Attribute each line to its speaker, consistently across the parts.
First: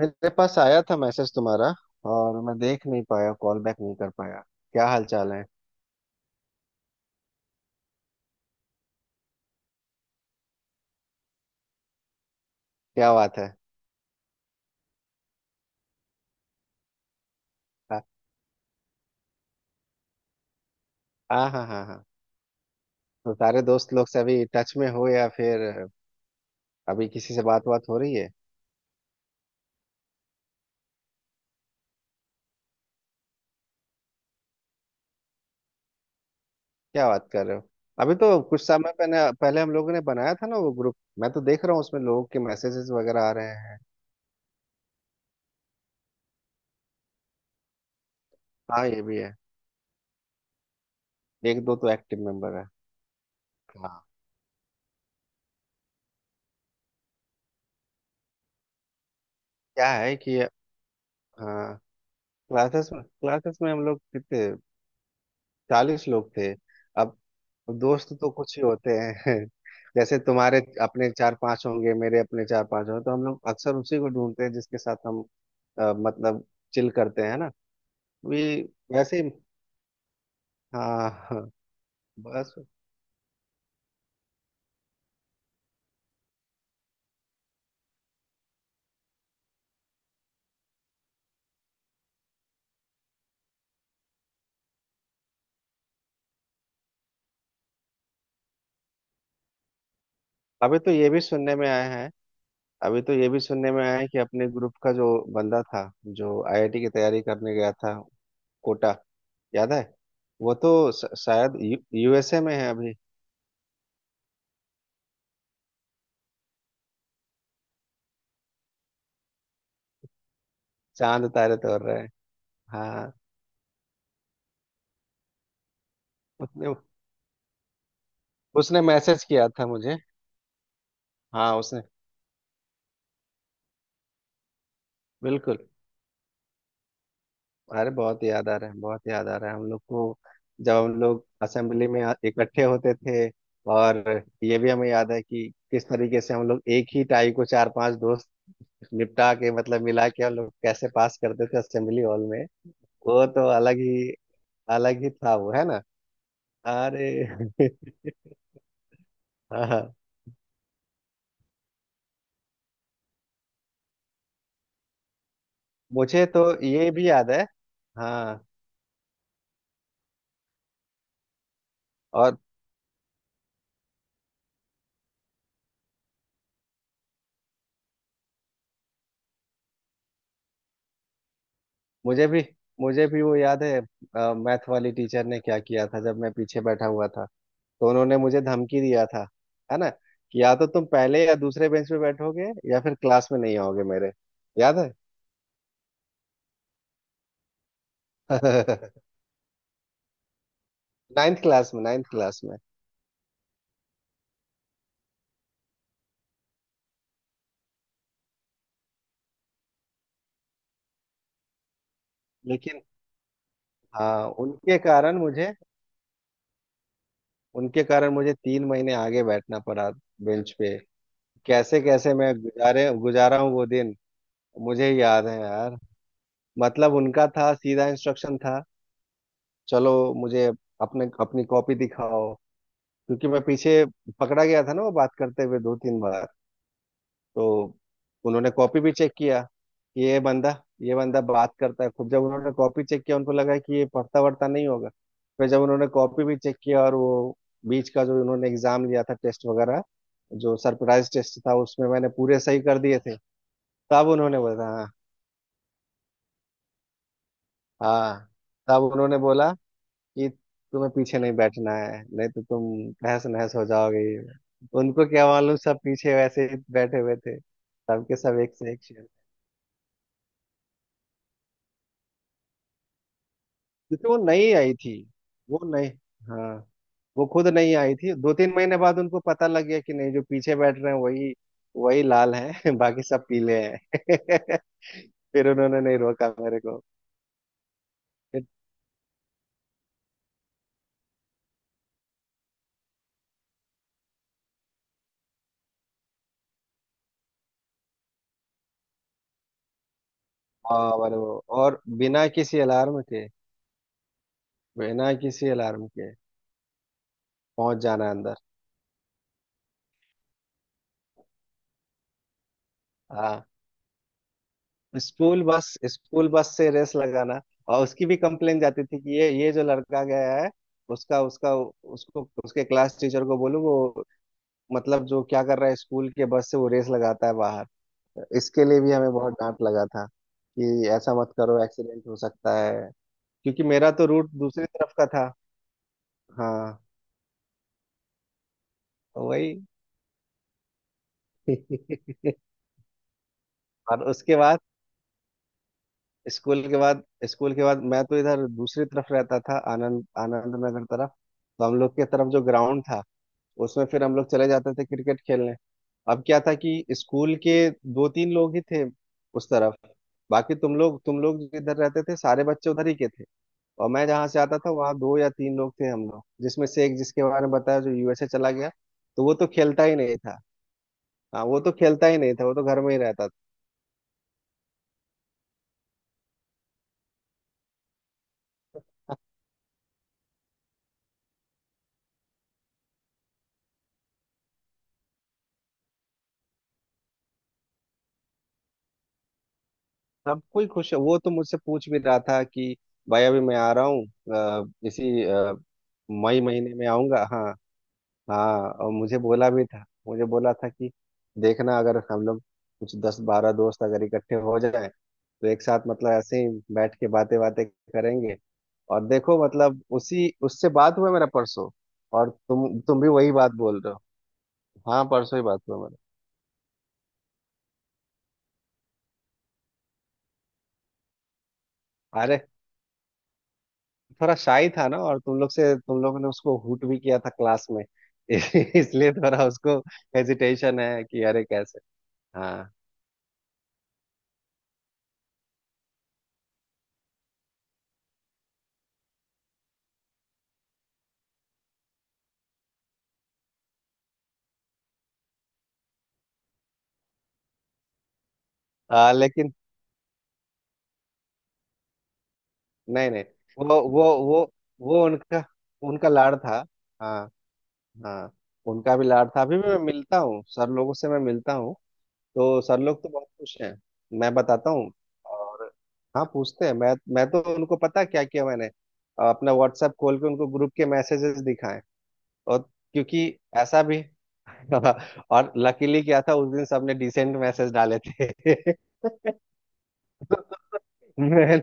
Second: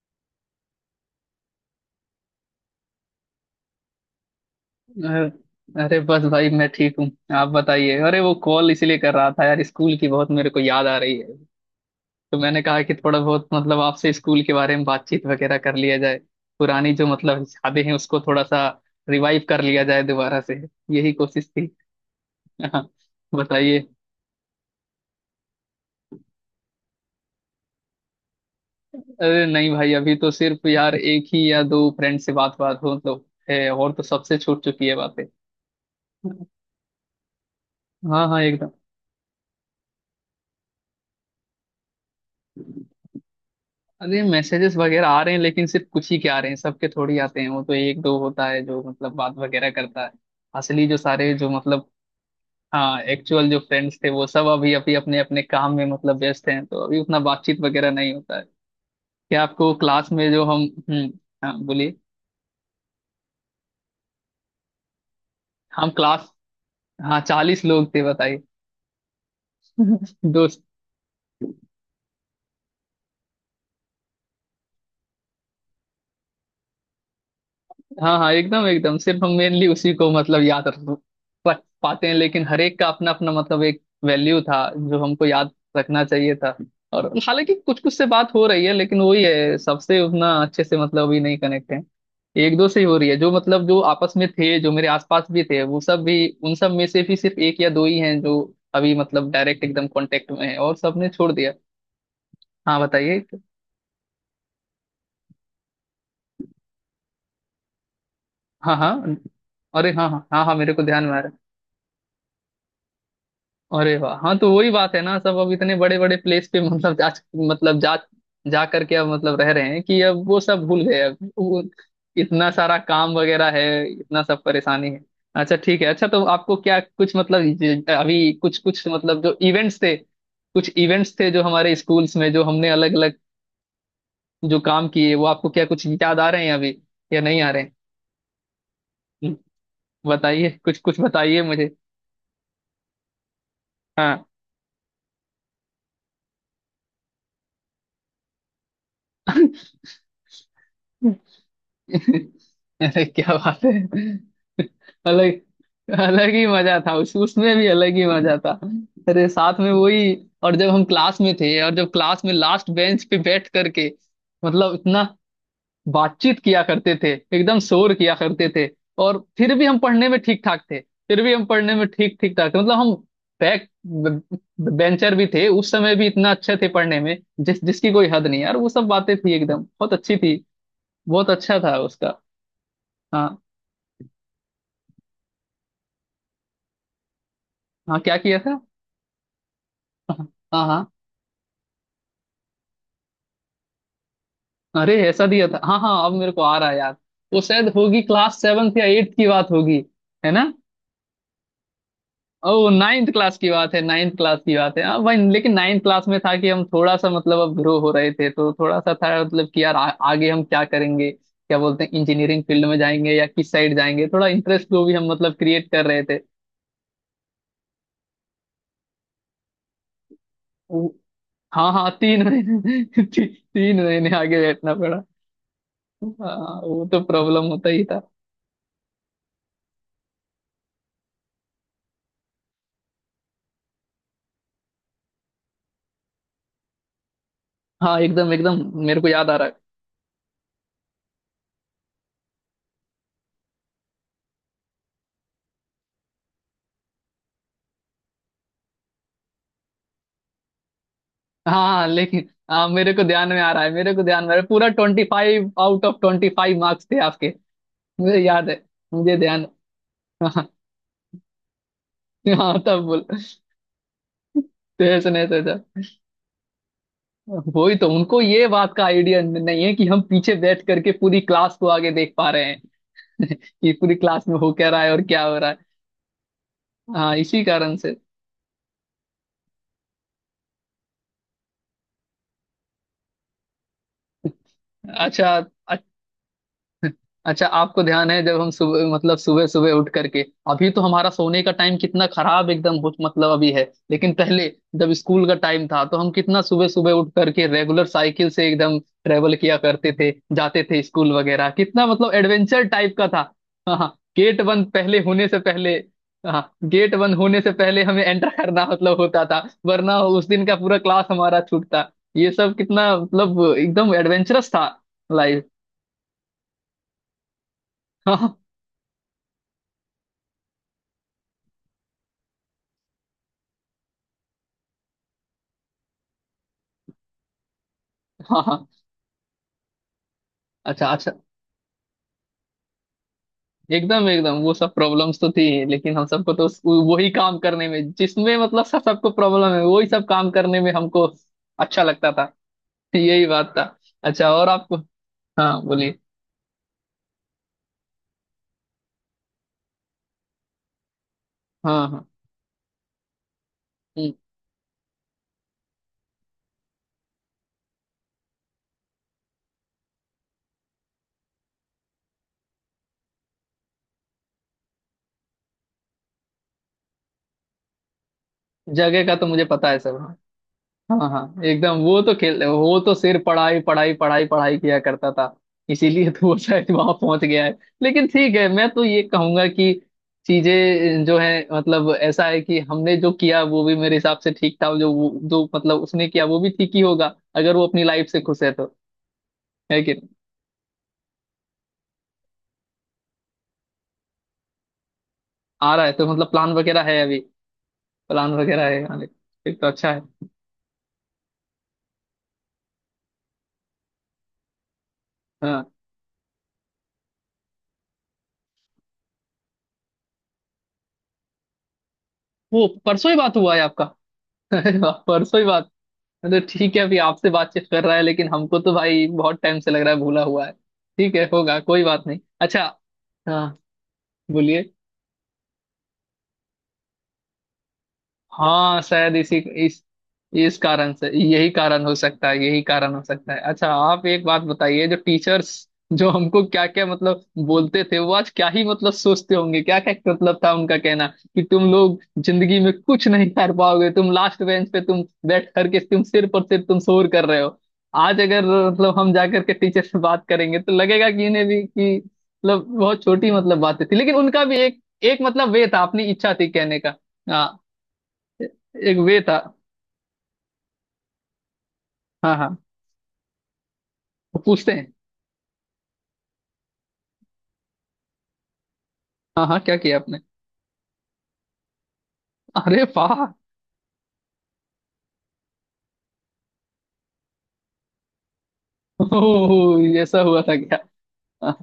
Speaker 1: मेरे पास आया था मैसेज तुम्हारा। और मैं देख नहीं पाया, कॉल बैक नहीं कर पाया। क्या हाल
Speaker 2: अ-
Speaker 1: चाल है?
Speaker 2: अरे बस भाई मैं ठीक हूँ। आप बताइए। अरे वो कॉल इसीलिए कर रहा था यार, स्कूल की बहुत मेरे को याद आ रही है। तो मैंने कहा कि
Speaker 1: क्या
Speaker 2: थोड़ा
Speaker 1: बात
Speaker 2: बहुत
Speaker 1: है?
Speaker 2: मतलब आपसे स्कूल के बारे में बातचीत वगैरह कर लिया जाए। पुरानी जो मतलब यादें हैं
Speaker 1: हाँ
Speaker 2: उसको थोड़ा सा रिवाइव कर लिया जाए दोबारा से। यही कोशिश
Speaker 1: हाँ हाँ
Speaker 2: थी।
Speaker 1: हाँ हाँ।
Speaker 2: हाँ,
Speaker 1: तो सारे
Speaker 2: बताइए।
Speaker 1: दोस्त लोग से अभी टच में हो, या फिर अभी किसी से बात बात हो रही है?
Speaker 2: अरे नहीं भाई, अभी तो सिर्फ यार एक ही या दो फ्रेंड से बात बात हो तो है, और तो सबसे छूट चुकी है बातें।
Speaker 1: क्या बात कर रहे हो! अभी
Speaker 2: हाँ हाँ,
Speaker 1: तो कुछ
Speaker 2: एकदम।
Speaker 1: समय पहले पहले हम लोगों ने बनाया था ना वो ग्रुप, मैं तो देख रहा हूँ उसमें लोगों के मैसेजेस वगैरह आ रहे हैं।
Speaker 2: अरे मैसेजेस वगैरह आ रहे हैं लेकिन सिर्फ कुछ ही के आ रहे हैं, सबके थोड़ी आते हैं। वो तो एक दो होता है जो
Speaker 1: हाँ, ये
Speaker 2: मतलब
Speaker 1: भी है।
Speaker 2: बात वगैरह करता है। असली जो सारे जो
Speaker 1: एक दो
Speaker 2: मतलब।
Speaker 1: तो एक्टिव मेंबर है।
Speaker 2: हाँ, एक्चुअल जो
Speaker 1: हाँ,
Speaker 2: फ्रेंड्स थे वो सब अभी अभी अपने अपने काम में मतलब व्यस्त हैं, तो अभी उतना बातचीत वगैरह नहीं होता है। क्या आपको
Speaker 1: क्या
Speaker 2: क्लास
Speaker 1: है
Speaker 2: में
Speaker 1: कि,
Speaker 2: जो हम। हम्म। हाँ,
Speaker 1: हाँ,
Speaker 2: बोलिए।
Speaker 1: क्लासेस में हम लोग कितने,
Speaker 2: हम
Speaker 1: 40 लोग
Speaker 2: क्लास।
Speaker 1: थे। अब
Speaker 2: हाँ, 40 लोग थे।
Speaker 1: दोस्त तो
Speaker 2: बताइए।
Speaker 1: कुछ ही होते हैं। जैसे तुम्हारे
Speaker 2: दोस्त।
Speaker 1: अपने चार पांच होंगे, मेरे अपने चार पांच होंगे, तो हम लोग अक्सर उसी को ढूंढते हैं जिसके साथ हम मतलब चिल करते हैं ना।
Speaker 2: हाँ हाँ,
Speaker 1: अभी
Speaker 2: एकदम एकदम
Speaker 1: वैसे
Speaker 2: सिर्फ हम
Speaker 1: ही-
Speaker 2: मेनली उसी को मतलब याद रख
Speaker 1: हाँ हाँ।
Speaker 2: रख पाते हैं, लेकिन
Speaker 1: बस।
Speaker 2: हर एक का अपना अपना मतलब एक वैल्यू था जो हमको याद रखना चाहिए था। और हालांकि कुछ कुछ से बात हो रही है लेकिन वही है, सबसे उतना अच्छे से मतलब अभी नहीं कनेक्ट है। एक दो से ही हो रही है, जो मतलब जो आपस में थे, जो मेरे आसपास भी थे, वो सब भी उन सब में से भी सिर्फ एक या दो ही हैं जो अभी मतलब डायरेक्ट एकदम कांटेक्ट में है, और
Speaker 1: अभी तो
Speaker 2: सबने
Speaker 1: ये भी
Speaker 2: छोड़ दिया।
Speaker 1: सुनने में आया है
Speaker 2: हाँ,
Speaker 1: अभी तो
Speaker 2: बताइए।
Speaker 1: ये भी सुनने में आया है कि अपने ग्रुप का जो बंदा था, जो आईआईटी की तैयारी करने गया था,
Speaker 2: हाँ
Speaker 1: कोटा,
Speaker 2: हाँ।
Speaker 1: याद है?
Speaker 2: अरे हाँ हाँ हाँ हाँ,
Speaker 1: वो
Speaker 2: मेरे को
Speaker 1: तो
Speaker 2: ध्यान में आ रहा है।
Speaker 1: शायद यूएसए में है अभी।
Speaker 2: अरे वाह, हाँ तो वही बात है ना, सब अब इतने बड़े बड़े प्लेस पे मतलब जा जा करके अब मतलब रह रहे हैं कि अब वो सब भूल गए। अब
Speaker 1: चांद तारे
Speaker 2: वो
Speaker 1: तोड़ रहे हैं।
Speaker 2: इतना सारा
Speaker 1: हाँ,
Speaker 2: काम वगैरह है, इतना सब परेशानी है। अच्छा ठीक है। अच्छा, तो आपको
Speaker 1: उसने
Speaker 2: क्या कुछ मतलब अभी कुछ
Speaker 1: उसने
Speaker 2: कुछ मतलब
Speaker 1: मैसेज
Speaker 2: जो
Speaker 1: किया था
Speaker 2: इवेंट्स थे
Speaker 1: मुझे।
Speaker 2: कुछ इवेंट्स थे जो
Speaker 1: हाँ,
Speaker 2: हमारे
Speaker 1: उसने।
Speaker 2: स्कूल्स में जो हमने अलग अलग जो काम किए, वो आपको
Speaker 1: बिल्कुल।
Speaker 2: क्या कुछ याद आ रहे हैं अभी, या नहीं आ रहे हैं?
Speaker 1: अरे बहुत याद आ रहा है, बहुत याद
Speaker 2: हम्म,
Speaker 1: आ रहा है हम लोग को।
Speaker 2: बताइए
Speaker 1: जब
Speaker 2: कुछ कुछ
Speaker 1: हम लोग
Speaker 2: बताइए मुझे।
Speaker 1: असेंबली में इकट्ठे होते थे, और
Speaker 2: हाँ।
Speaker 1: ये भी हमें याद है कि किस तरीके से हम लोग एक ही टाई को चार पांच दोस्त निपटा के, मतलब मिला के, हम लोग कैसे पास करते थे असेंबली हॉल में।
Speaker 2: अरे
Speaker 1: वो
Speaker 2: क्या
Speaker 1: तो
Speaker 2: बात है।
Speaker 1: अलग ही, अलग ही था
Speaker 2: अलग
Speaker 1: वो, है ना?
Speaker 2: अलग ही मजा था उस
Speaker 1: अरे
Speaker 2: उसमें भी अलग ही मजा था। अरे साथ
Speaker 1: हाँ
Speaker 2: में
Speaker 1: हाँ।
Speaker 2: वही। और जब हम क्लास में थे और जब क्लास में लास्ट बेंच पे बैठ करके मतलब इतना
Speaker 1: मुझे
Speaker 2: बातचीत
Speaker 1: तो
Speaker 2: किया
Speaker 1: ये
Speaker 2: करते थे,
Speaker 1: भी याद है।
Speaker 2: एकदम शोर किया
Speaker 1: हाँ।
Speaker 2: करते थे, और फिर भी हम पढ़ने में ठीक ठाक थे। फिर भी हम पढ़ने में ठीक ठीक
Speaker 1: और
Speaker 2: ठाक थे, मतलब हम बैक बेंचर भी थे उस समय भी, इतना अच्छे थे पढ़ने में। जिस जिसकी कोई हद नहीं यार, वो सब बातें थी एकदम बहुत अच्छी थी। बहुत अच्छा था उसका।
Speaker 1: मुझे भी मुझे भी वो
Speaker 2: हाँ।
Speaker 1: याद है। मैथ वाली टीचर ने क्या किया था, जब मैं पीछे बैठा हुआ था, तो
Speaker 2: हाँ, क्या
Speaker 1: उन्होंने
Speaker 2: किया
Speaker 1: मुझे
Speaker 2: था?
Speaker 1: धमकी दिया था, है ना,
Speaker 2: हाँ
Speaker 1: कि या तो तुम
Speaker 2: हाँ।
Speaker 1: पहले या दूसरे बेंच पे बैठोगे या फिर क्लास में नहीं आओगे मेरे। याद है?
Speaker 2: अरे ऐसा दिया था। हाँ हाँ, अब मेरे को आ रहा है यार। वो शायद होगी क्लास सेवन्थ या एट्थ की बात होगी, है ना?
Speaker 1: नाइन्थ क्लास में, नाइन्थ क्लास में।
Speaker 2: ओ नाइन्थ क्लास की बात है, नाइन्थ क्लास की बात है। हाँ भाई, लेकिन नाइन्थ क्लास में था कि हम थोड़ा सा मतलब अब ग्रो हो रहे थे, तो थोड़ा सा था मतलब कि यार आगे हम क्या करेंगे, क्या बोलते हैं, इंजीनियरिंग फील्ड में
Speaker 1: लेकिन
Speaker 2: जाएंगे या किस साइड जाएंगे, थोड़ा
Speaker 1: हाँ,
Speaker 2: इंटरेस्ट
Speaker 1: उनके
Speaker 2: को भी हम
Speaker 1: कारण
Speaker 2: मतलब
Speaker 1: मुझे
Speaker 2: क्रिएट कर रहे थे।
Speaker 1: उनके कारण मुझे 3 महीने आगे बैठना पड़ा बेंच पे।
Speaker 2: वो- हाँ
Speaker 1: कैसे
Speaker 2: हाँ,
Speaker 1: कैसे
Speaker 2: 3
Speaker 1: मैं गुजारे
Speaker 2: महीने।
Speaker 1: गुजारा हूँ वो
Speaker 2: 3
Speaker 1: दिन,
Speaker 2: महीने आगे बैठना
Speaker 1: मुझे
Speaker 2: पड़ा।
Speaker 1: याद है यार।
Speaker 2: हाँ, वो
Speaker 1: मतलब
Speaker 2: तो
Speaker 1: उनका
Speaker 2: प्रॉब्लम
Speaker 1: था,
Speaker 2: होता ही।
Speaker 1: सीधा इंस्ट्रक्शन था, चलो, मुझे अपने अपनी कॉपी दिखाओ। क्योंकि मैं पीछे पकड़ा गया था ना वो बात करते हुए, 2-3 बार। तो
Speaker 2: हाँ, एकदम
Speaker 1: उन्होंने
Speaker 2: एकदम
Speaker 1: कॉपी भी
Speaker 2: मेरे को
Speaker 1: चेक
Speaker 2: याद आ
Speaker 1: किया
Speaker 2: रहा है।
Speaker 1: कि ये बंदा, ये बंदा बात करता है खुद। जब उन्होंने कॉपी चेक किया, उनको लगा कि ये पढ़ता वढ़ता नहीं होगा। फिर जब उन्होंने कॉपी भी चेक किया, और वो बीच का जो उन्होंने एग्जाम लिया था, टेस्ट वगैरह, जो सरप्राइज टेस्ट
Speaker 2: हाँ
Speaker 1: था,
Speaker 2: हाँ,
Speaker 1: उसमें मैंने
Speaker 2: लेकिन
Speaker 1: पूरे सही
Speaker 2: हाँ,
Speaker 1: कर
Speaker 2: मेरे
Speaker 1: दिए
Speaker 2: को
Speaker 1: थे।
Speaker 2: ध्यान में आ रहा है, मेरे को
Speaker 1: तब
Speaker 2: ध्यान में आ
Speaker 1: उन्होंने
Speaker 2: रहा है।
Speaker 1: बोला
Speaker 2: पूरा
Speaker 1: हाँ,
Speaker 2: 25 आउट ऑफ 25 मार्क्स थे आपके। मुझे
Speaker 1: हाँ।
Speaker 2: याद है,
Speaker 1: तब उन्होंने
Speaker 2: मुझे ध्यान।
Speaker 1: बोला कि
Speaker 2: हाँ।
Speaker 1: तुम्हें पीछे नहीं बैठना है, नहीं तो
Speaker 2: हाँ, तब
Speaker 1: तुम
Speaker 2: बोल,
Speaker 1: तहस नहस हो जाओगे ये वो।
Speaker 2: तो
Speaker 1: उनको
Speaker 2: ऐसे नहीं
Speaker 1: क्या
Speaker 2: तो
Speaker 1: मालूम, सब
Speaker 2: ऐसा।
Speaker 1: पीछे वैसे ही बैठे हुए थे,
Speaker 2: वही तो,
Speaker 1: सबके
Speaker 2: उनको
Speaker 1: सब
Speaker 2: ये
Speaker 1: एक से
Speaker 2: बात
Speaker 1: एक
Speaker 2: का
Speaker 1: शेर।
Speaker 2: आइडिया नहीं है कि हम पीछे बैठ करके पूरी क्लास को आगे देख पा रहे हैं। कि पूरी
Speaker 1: क्योंकि वो
Speaker 2: क्लास में हो
Speaker 1: नई
Speaker 2: क्या
Speaker 1: आई
Speaker 2: रहा है
Speaker 1: थी।
Speaker 2: और क्या हो रहा
Speaker 1: वो
Speaker 2: है।
Speaker 1: नहीं हाँ,
Speaker 2: हाँ,
Speaker 1: वो
Speaker 2: इसी
Speaker 1: खुद नहीं
Speaker 2: कारण से।
Speaker 1: आई थी। 2-3 महीने बाद उनको पता लग गया कि नहीं, जो पीछे बैठ रहे हैं वही वही लाल हैं। बाकी सब पीले हैं।
Speaker 2: अच्छा।
Speaker 1: फिर उन्होंने नहीं रोका मेरे को।
Speaker 2: अच्छा, आपको ध्यान है जब
Speaker 1: फिर-
Speaker 2: हम सुबह मतलब सुबह सुबह उठ करके, अभी तो हमारा सोने का टाइम कितना खराब एकदम मतलब अभी है। लेकिन पहले, जब स्कूल का टाइम था, तो हम कितना सुबह सुबह उठ करके रेगुलर साइकिल से एकदम ट्रेवल किया करते थे, जाते थे
Speaker 1: हाँ,
Speaker 2: स्कूल
Speaker 1: और वो,
Speaker 2: वगैरह,
Speaker 1: और
Speaker 2: कितना मतलब
Speaker 1: बिना किसी
Speaker 2: एडवेंचर टाइप
Speaker 1: अलार्म
Speaker 2: का था।
Speaker 1: के
Speaker 2: हाँ, गेट बंद पहले
Speaker 1: बिना
Speaker 2: होने से
Speaker 1: किसी
Speaker 2: पहले।
Speaker 1: अलार्म के
Speaker 2: हाँ, गेट बंद होने से
Speaker 1: पहुंच
Speaker 2: पहले हमें
Speaker 1: जाना
Speaker 2: एंटर
Speaker 1: अंदर।
Speaker 2: करना मतलब होता था, वरना उस दिन का पूरा क्लास हमारा छूटता। ये सब कितना मतलब
Speaker 1: हाँ।
Speaker 2: एकदम एडवेंचरस था लाइफ।
Speaker 1: स्कूल बस से रेस लगाना। और उसकी
Speaker 2: हाँ
Speaker 1: भी
Speaker 2: हाँ
Speaker 1: कंप्लेन जाती थी कि ये जो लड़का गया है, उसका उसका उसको उसके क्लास टीचर को बोलो वो, मतलब जो क्या कर रहा है, स्कूल के बस से वो रेस लगाता है बाहर।
Speaker 2: हाँ,
Speaker 1: इसके
Speaker 2: हाँ।
Speaker 1: लिए भी हमें बहुत डांट लगा था,
Speaker 2: अच्छा
Speaker 1: कि
Speaker 2: अच्छा,
Speaker 1: ऐसा मत करो, एक्सीडेंट हो सकता है। क्योंकि मेरा तो
Speaker 2: एकदम
Speaker 1: रूट
Speaker 2: एकदम वो
Speaker 1: दूसरी
Speaker 2: सब
Speaker 1: तरफ का
Speaker 2: प्रॉब्लम्स
Speaker 1: था।
Speaker 2: तो थी, लेकिन हम सबको तो
Speaker 1: हाँ,
Speaker 2: वही काम करने में, जिसमें मतलब सब सबको
Speaker 1: तो वही।
Speaker 2: प्रॉब्लम है, वही सब काम करने में हमको अच्छा लगता था। यही बात था।
Speaker 1: और
Speaker 2: अच्छा,
Speaker 1: उसके
Speaker 2: और
Speaker 1: बाद,
Speaker 2: आपको। हाँ, बोलिए।
Speaker 1: स्कूल के बाद स्कूल के बाद मैं तो इधर दूसरी तरफ रहता था, आनंद आनंद नगर तरफ। तो हम
Speaker 2: हाँ
Speaker 1: लोग के
Speaker 2: हाँ।
Speaker 1: तरफ जो ग्राउंड था, उसमें फिर
Speaker 2: हम्म,
Speaker 1: हम लोग चले जाते थे क्रिकेट खेलने। अब क्या था कि स्कूल के दो तीन लोग ही थे उस तरफ। बाकी तुम लोग जिधर रहते थे सारे बच्चे उधर ही के थे। और मैं जहाँ से आता था वहाँ दो या तीन लोग थे हम लोग, जिसमें से एक, जिसके बारे में बताया, जो यूएसए चला गया।
Speaker 2: जगह का
Speaker 1: तो
Speaker 2: तो
Speaker 1: वो
Speaker 2: मुझे
Speaker 1: तो
Speaker 2: पता है
Speaker 1: खेलता ही
Speaker 2: सब।
Speaker 1: नहीं
Speaker 2: हाँ।
Speaker 1: था।
Speaker 2: हाँ हाँ,
Speaker 1: हाँ, वो तो
Speaker 2: एकदम
Speaker 1: खेलता ही नहीं था, वो तो
Speaker 2: वो
Speaker 1: घर में
Speaker 2: तो
Speaker 1: ही
Speaker 2: सिर्फ
Speaker 1: रहता था।
Speaker 2: पढ़ाई पढ़ाई पढ़ाई पढ़ाई किया करता था। इसीलिए तो वो शायद वहां पहुंच गया है। लेकिन ठीक है, मैं तो ये कहूंगा कि चीजें जो है मतलब ऐसा है कि हमने जो किया वो भी मेरे हिसाब से ठीक था, जो जो मतलब उसने किया वो भी ठीक ही होगा, अगर वो अपनी लाइफ से खुश है तो। है कि नहीं?
Speaker 1: सब कोई खुश है। वो तो मुझसे पूछ भी रहा था कि, भाई अभी मैं आ रहा हूँ, अ, इसी अ,
Speaker 2: आ रहा है तो मतलब
Speaker 1: मई
Speaker 2: प्लान
Speaker 1: महीने
Speaker 2: वगैरह
Speaker 1: में
Speaker 2: है अभी?
Speaker 1: आऊंगा। हाँ।
Speaker 2: प्लान वगैरह
Speaker 1: हाँ,
Speaker 2: है
Speaker 1: और
Speaker 2: आने-? फिर तो अच्छा
Speaker 1: मुझे
Speaker 2: है।
Speaker 1: बोला था कि, देखना, अगर हम लोग कुछ 10-12 दोस्त अगर इकट्ठे हो जाए, तो एक
Speaker 2: हाँ,
Speaker 1: साथ मतलब ऐसे ही बैठ के बातें बातें करेंगे। और देखो मतलब उसी उससे बात हुआ मेरा परसों, और
Speaker 2: वो
Speaker 1: तुम भी
Speaker 2: परसों ही
Speaker 1: वही
Speaker 2: बात
Speaker 1: बात
Speaker 2: हुआ है
Speaker 1: बोल
Speaker 2: आपका?
Speaker 1: रहे हो। हाँ, परसों
Speaker 2: परसों
Speaker 1: ही
Speaker 2: ही
Speaker 1: बात
Speaker 2: बात।
Speaker 1: हुआ मेरा।
Speaker 2: मतलब ठीक है, अभी आपसे बातचीत कर रहा है, लेकिन हमको तो भाई बहुत टाइम से लग रहा है भूला हुआ है। ठीक है, होगा, कोई बात नहीं।
Speaker 1: अरे
Speaker 2: अच्छा। हाँ,
Speaker 1: थोड़ा शाही
Speaker 2: बोलिए।
Speaker 1: था ना, और तुम लोगों ने उसको हूट भी किया था क्लास में।
Speaker 2: हाँ
Speaker 1: इसलिए
Speaker 2: शायद इसी
Speaker 1: थोड़ा उसको
Speaker 2: इस इस
Speaker 1: हेजिटेशन
Speaker 2: कारण
Speaker 1: है
Speaker 2: से,
Speaker 1: कि अरे
Speaker 2: यही
Speaker 1: कैसे।
Speaker 2: कारण हो सकता है, यही
Speaker 1: हाँ।
Speaker 2: कारण हो सकता है। अच्छा, आप एक बात बताइए, जो टीचर्स जो हमको क्या क्या मतलब बोलते थे, वो आज क्या ही मतलब सोचते होंगे, क्या क्या मतलब था उनका कहना, कि तुम लोग जिंदगी में कुछ नहीं कर पाओगे, तुम लास्ट बेंच पे तुम बैठ करके तुम सिर पर सिर तुम शोर कर रहे हो। आज अगर मतलब हम जाकर के
Speaker 1: लेकिन
Speaker 2: टीचर से बात करेंगे, तो लगेगा कि इन्हें भी कि मतलब बहुत
Speaker 1: नहीं नहीं,
Speaker 2: छोटी मतलब
Speaker 1: वो
Speaker 2: बातें थी,
Speaker 1: वो
Speaker 2: लेकिन
Speaker 1: वो
Speaker 2: उनका भी एक
Speaker 1: वो
Speaker 2: एक
Speaker 1: उनका
Speaker 2: मतलब वे था, अपनी
Speaker 1: उनका
Speaker 2: इच्छा
Speaker 1: लाड़
Speaker 2: थी
Speaker 1: था।
Speaker 2: कहने का।
Speaker 1: हाँ
Speaker 2: हाँ,
Speaker 1: हाँ। उनका
Speaker 2: एक
Speaker 1: भी
Speaker 2: वे
Speaker 1: लाड़
Speaker 2: था।
Speaker 1: था। अभी भी मैं मिलता हूँ सर लोगों से, मैं मिलता हूँ।
Speaker 2: हाँ
Speaker 1: तो
Speaker 2: हाँ।
Speaker 1: सर लोग तो बहुत खुश हैं। मैं
Speaker 2: वो
Speaker 1: बताता
Speaker 2: पूछते
Speaker 1: हूँ।
Speaker 2: हैं?
Speaker 1: और हाँ, पूछते हैं। मैं तो उनको पता है क्या किया मैंने,
Speaker 2: हाँ
Speaker 1: अपना
Speaker 2: हाँ, क्या
Speaker 1: व्हाट्सएप
Speaker 2: किया आपने?
Speaker 1: खोल के उनको ग्रुप के मैसेजेस दिखाए। और,
Speaker 2: अरे वाह!
Speaker 1: क्योंकि ऐसा भी और लकीली क्या था, उस दिन सबने डिसेंट मैसेज डाले थे।
Speaker 2: ओह, ये ऐसा हुआ था क्या? हाँ।
Speaker 1: मैंने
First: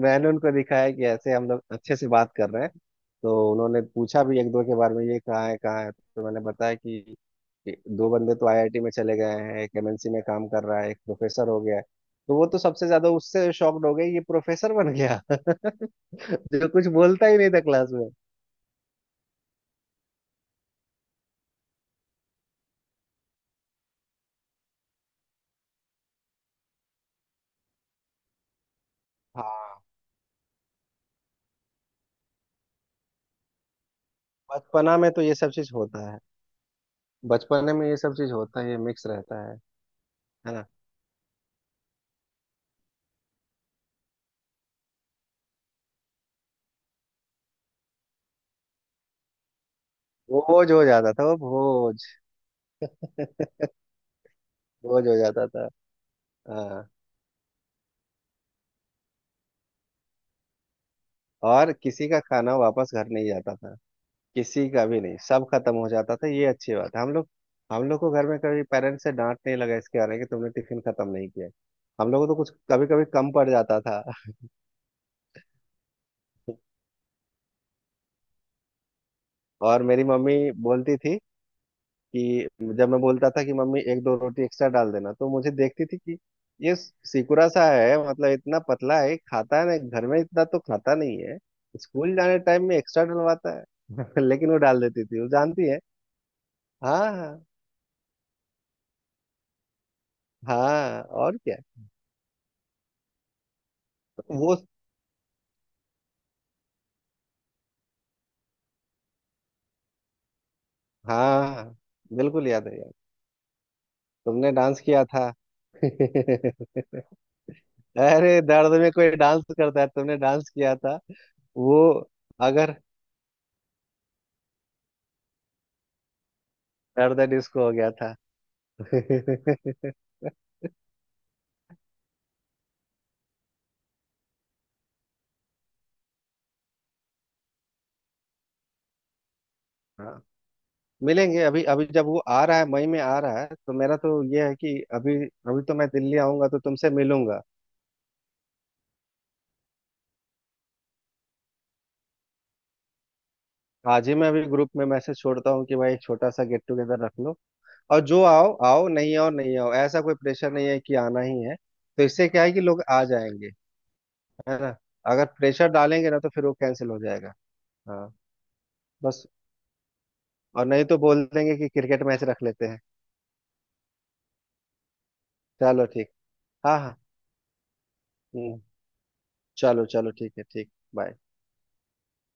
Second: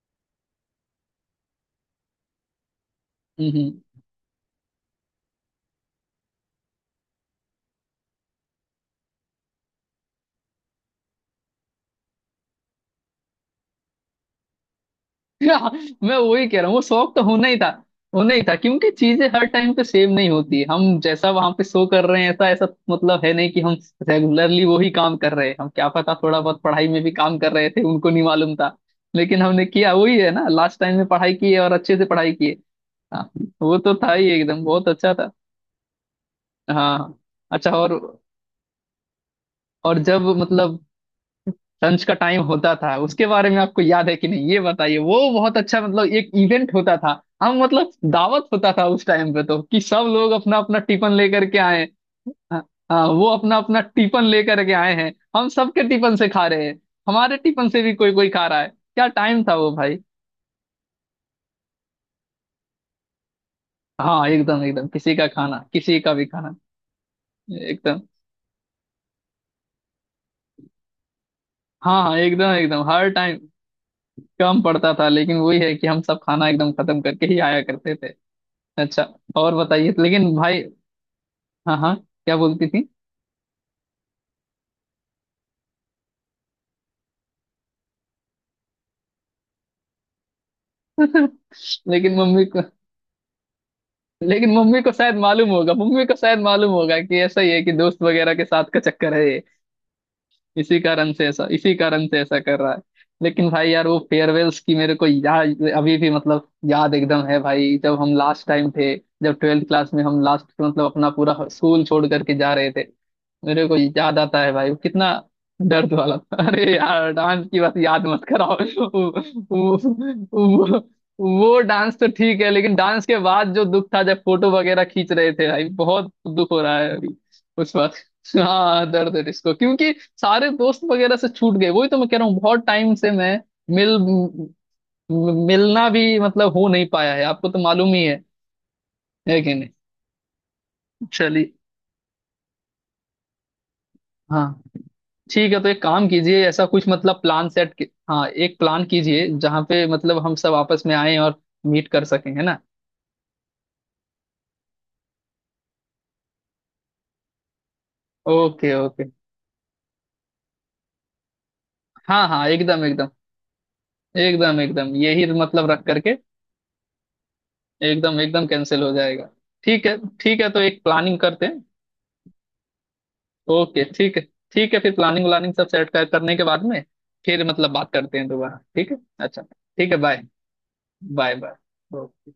Speaker 1: मैंने उनको दिखाया कि ऐसे हम लोग अच्छे से बात कर रहे हैं।
Speaker 2: हम्म
Speaker 1: तो उन्होंने
Speaker 2: हम्म।
Speaker 1: पूछा भी एक दो के बारे में, ये कहाँ है, कहाँ है। तो मैंने बताया कि दो बंदे तो आईआईटी में चले गए हैं, एक एमएनसी में काम कर रहा है, एक प्रोफेसर हो गया है। तो वो तो सबसे ज्यादा उससे शॉक्ड हो गए, ये प्रोफेसर बन गया।
Speaker 2: हाँ, मैं वही कह रहा
Speaker 1: जो
Speaker 2: हूँ, वो
Speaker 1: कुछ
Speaker 2: शौक तो
Speaker 1: बोलता ही
Speaker 2: होना
Speaker 1: नहीं
Speaker 2: ही
Speaker 1: था
Speaker 2: था।
Speaker 1: क्लास में।
Speaker 2: होना ही था, क्योंकि चीजें हर टाइम पे सेम नहीं होती, हम जैसा वहां पे शो कर रहे हैं ऐसा ऐसा मतलब है नहीं कि हम रेगुलरली वही काम कर रहे हैं। हम क्या पता, थोड़ा बहुत पढ़ाई में भी काम कर रहे थे, उनको नहीं मालूम था। लेकिन हमने
Speaker 1: हाँ,
Speaker 2: किया वही है ना, लास्ट टाइम में पढ़ाई की है, और अच्छे से पढ़ाई की है। हाँ, वो तो था ही, एकदम बहुत
Speaker 1: बचपना में
Speaker 2: अच्छा
Speaker 1: तो
Speaker 2: था।
Speaker 1: ये सब चीज होता है,
Speaker 2: हाँ हाँ। अच्छा,
Speaker 1: बचपने में
Speaker 2: और
Speaker 1: ये सब चीज होता है, ये मिक्स रहता है।
Speaker 2: और जब
Speaker 1: है ना?
Speaker 2: मतलब लंच का टाइम होता था, उसके बारे में आपको याद है कि नहीं ये बताइए। वो बहुत अच्छा मतलब एक इवेंट होता था, हम मतलब दावत होता था उस टाइम पे तो, कि सब लोग अपना
Speaker 1: बोझ
Speaker 2: अपना
Speaker 1: हो
Speaker 2: टिफिन
Speaker 1: जाता था वो,
Speaker 2: लेकर के आए।
Speaker 1: बोझ।
Speaker 2: हाँ हाँ, वो अपना अपना टिफिन लेकर के आए
Speaker 1: बोझ
Speaker 2: हैं,
Speaker 1: हो जाता
Speaker 2: हम
Speaker 1: था।
Speaker 2: सबके टिफिन से खा रहे हैं,
Speaker 1: हाँ,
Speaker 2: हमारे टिफिन से भी कोई कोई खा रहा है, क्या टाइम था वो भाई।
Speaker 1: और किसी का खाना वापस घर नहीं जाता था।
Speaker 2: हाँ, एकदम
Speaker 1: किसी का
Speaker 2: एकदम,
Speaker 1: भी
Speaker 2: किसी
Speaker 1: नहीं,
Speaker 2: का
Speaker 1: सब
Speaker 2: खाना,
Speaker 1: खत्म हो
Speaker 2: किसी का
Speaker 1: जाता
Speaker 2: भी
Speaker 1: था। ये
Speaker 2: खाना
Speaker 1: अच्छी बात है। हम लोग
Speaker 2: एकदम।
Speaker 1: को घर में कभी पेरेंट्स से डांट नहीं लगा इसके आने कि तुमने टिफिन खत्म नहीं किया।
Speaker 2: हाँ
Speaker 1: हम
Speaker 2: हाँ,
Speaker 1: लोगों को तो कुछ
Speaker 2: एकदम एकदम
Speaker 1: कभी कभी
Speaker 2: हर
Speaker 1: कम
Speaker 2: टाइम।
Speaker 1: पड़ जाता था।
Speaker 2: कम पड़ता था, लेकिन वही है कि हम सब खाना एकदम खत्म करके ही आया करते थे। अच्छा, और
Speaker 1: और
Speaker 2: बताइए
Speaker 1: मेरी
Speaker 2: लेकिन
Speaker 1: मम्मी
Speaker 2: भाई।
Speaker 1: बोलती थी
Speaker 2: हाँ हाँ, क्या
Speaker 1: कि,
Speaker 2: बोलती थी?
Speaker 1: जब मैं बोलता था कि, मम्मी एक दो रोटी एक्स्ट्रा डाल देना, तो मुझे देखती थी कि ये सिकुड़ा सा है, मतलब इतना पतला है, खाता है ना घर में इतना तो, खाता नहीं है स्कूल
Speaker 2: लेकिन
Speaker 1: जाने
Speaker 2: मम्मी को
Speaker 1: टाइम में एक्स्ट्रा डलवाता है। लेकिन
Speaker 2: लेकिन
Speaker 1: वो
Speaker 2: मम्मी
Speaker 1: डाल
Speaker 2: को
Speaker 1: देती
Speaker 2: शायद
Speaker 1: थी, वो
Speaker 2: मालूम
Speaker 1: जानती
Speaker 2: होगा,
Speaker 1: है।
Speaker 2: मम्मी को शायद मालूम होगा,
Speaker 1: हाँ
Speaker 2: कि ऐसा
Speaker 1: हाँ।
Speaker 2: ही है, कि दोस्त वगैरह के साथ का चक्कर है ये। इसी
Speaker 1: हाँ,
Speaker 2: कारण से
Speaker 1: और
Speaker 2: ऐसा,
Speaker 1: क्या।
Speaker 2: इसी कारण से ऐसा कर रहा है। लेकिन भाई यार, वो
Speaker 1: वो,
Speaker 2: फेयरवेल्स की मेरे को याद अभी भी मतलब, याद एकदम है भाई, जब हम लास्ट टाइम थे, जब 12th क्लास में हम लास्ट मतलब अपना पूरा
Speaker 1: हाँ,
Speaker 2: स्कूल छोड़ करके
Speaker 1: बिल्कुल
Speaker 2: जा
Speaker 1: याद
Speaker 2: रहे
Speaker 1: है
Speaker 2: थे।
Speaker 1: यार।
Speaker 2: मेरे को याद आता है
Speaker 1: तुमने
Speaker 2: भाई, वो
Speaker 1: डांस किया
Speaker 2: कितना
Speaker 1: था।
Speaker 2: दर्द वाला था। अरे यार, डांस की बात याद मत
Speaker 1: अरे
Speaker 2: कराओ।
Speaker 1: दर्द में कोई डांस
Speaker 2: वो,
Speaker 1: करता है, तुमने डांस किया
Speaker 2: वो,
Speaker 1: था।
Speaker 2: वो
Speaker 1: वो,
Speaker 2: डांस तो ठीक है, लेकिन
Speaker 1: अगर,
Speaker 2: डांस के बाद जो दुख था, जब फोटो वगैरह खींच रहे थे, भाई बहुत दुख हो रहा है अभी,
Speaker 1: दर्द डिस्को हो
Speaker 2: उस
Speaker 1: गया
Speaker 2: वक्त।
Speaker 1: था।
Speaker 2: हाँ, दर्द है इसको, क्योंकि सारे दोस्त वगैरह से छूट गए। वही तो मैं कह रहा हूँ, बहुत टाइम से मैं मिल मिलना भी मतलब हो नहीं पाया है। आपको तो मालूम ही है कि नहीं?
Speaker 1: हाँ, मिलेंगे।
Speaker 2: चलिए,
Speaker 1: अभी, अभी जब वो आ रहा है, मई में आ रहा है, तो मेरा तो ये है
Speaker 2: हाँ
Speaker 1: कि, अभी,
Speaker 2: ठीक है।
Speaker 1: अभी
Speaker 2: तो
Speaker 1: तो
Speaker 2: एक
Speaker 1: मैं
Speaker 2: काम
Speaker 1: दिल्ली
Speaker 2: कीजिए,
Speaker 1: आऊंगा तो
Speaker 2: ऐसा कुछ
Speaker 1: तुमसे
Speaker 2: मतलब
Speaker 1: मिलूंगा।
Speaker 2: प्लान सेट हाँ एक प्लान कीजिए, जहाँ पे मतलब हम सब आपस में आए और मीट कर सकें, है ना?
Speaker 1: आज ही मैं अभी ग्रुप में मैसेज छोड़ता हूँ कि भाई एक छोटा सा गेट टुगेदर रख लो। और जो आओ
Speaker 2: ओके
Speaker 1: आओ,
Speaker 2: ओके।
Speaker 1: नहीं आओ नहीं आओ, ऐसा कोई प्रेशर नहीं है कि आना ही है। तो
Speaker 2: हाँ
Speaker 1: इससे क्या
Speaker 2: हाँ,
Speaker 1: है कि लोग
Speaker 2: एकदम
Speaker 1: आ
Speaker 2: एकदम,
Speaker 1: जाएंगे। है
Speaker 2: एकदम
Speaker 1: ना,
Speaker 2: एकदम यही
Speaker 1: अगर प्रेशर
Speaker 2: मतलब रख
Speaker 1: डालेंगे
Speaker 2: करके।
Speaker 1: ना तो फिर वो कैंसिल हो जाएगा। हाँ।
Speaker 2: एकदम एकदम कैंसिल हो
Speaker 1: बस।
Speaker 2: जाएगा। ठीक है ठीक है, तो
Speaker 1: और
Speaker 2: एक
Speaker 1: नहीं तो
Speaker 2: प्लानिंग
Speaker 1: बोल
Speaker 2: करते
Speaker 1: देंगे
Speaker 2: हैं।
Speaker 1: कि क्रिकेट मैच रख लेते हैं।
Speaker 2: ओके, ठीक है। ठीक है, फिर प्लानिंग व्लानिंग सब
Speaker 1: चलो
Speaker 2: सेट
Speaker 1: ठीक।
Speaker 2: करने के बाद
Speaker 1: हाँ
Speaker 2: में,
Speaker 1: हाँ।
Speaker 2: फिर मतलब बात करते हैं दोबारा,
Speaker 1: हम्म।
Speaker 2: ठीक है? अच्छा
Speaker 1: चलो
Speaker 2: ठीक है,
Speaker 1: चलो,
Speaker 2: बाय।
Speaker 1: ठीक है, ठीक, बाय।
Speaker 2: बाय। बाय।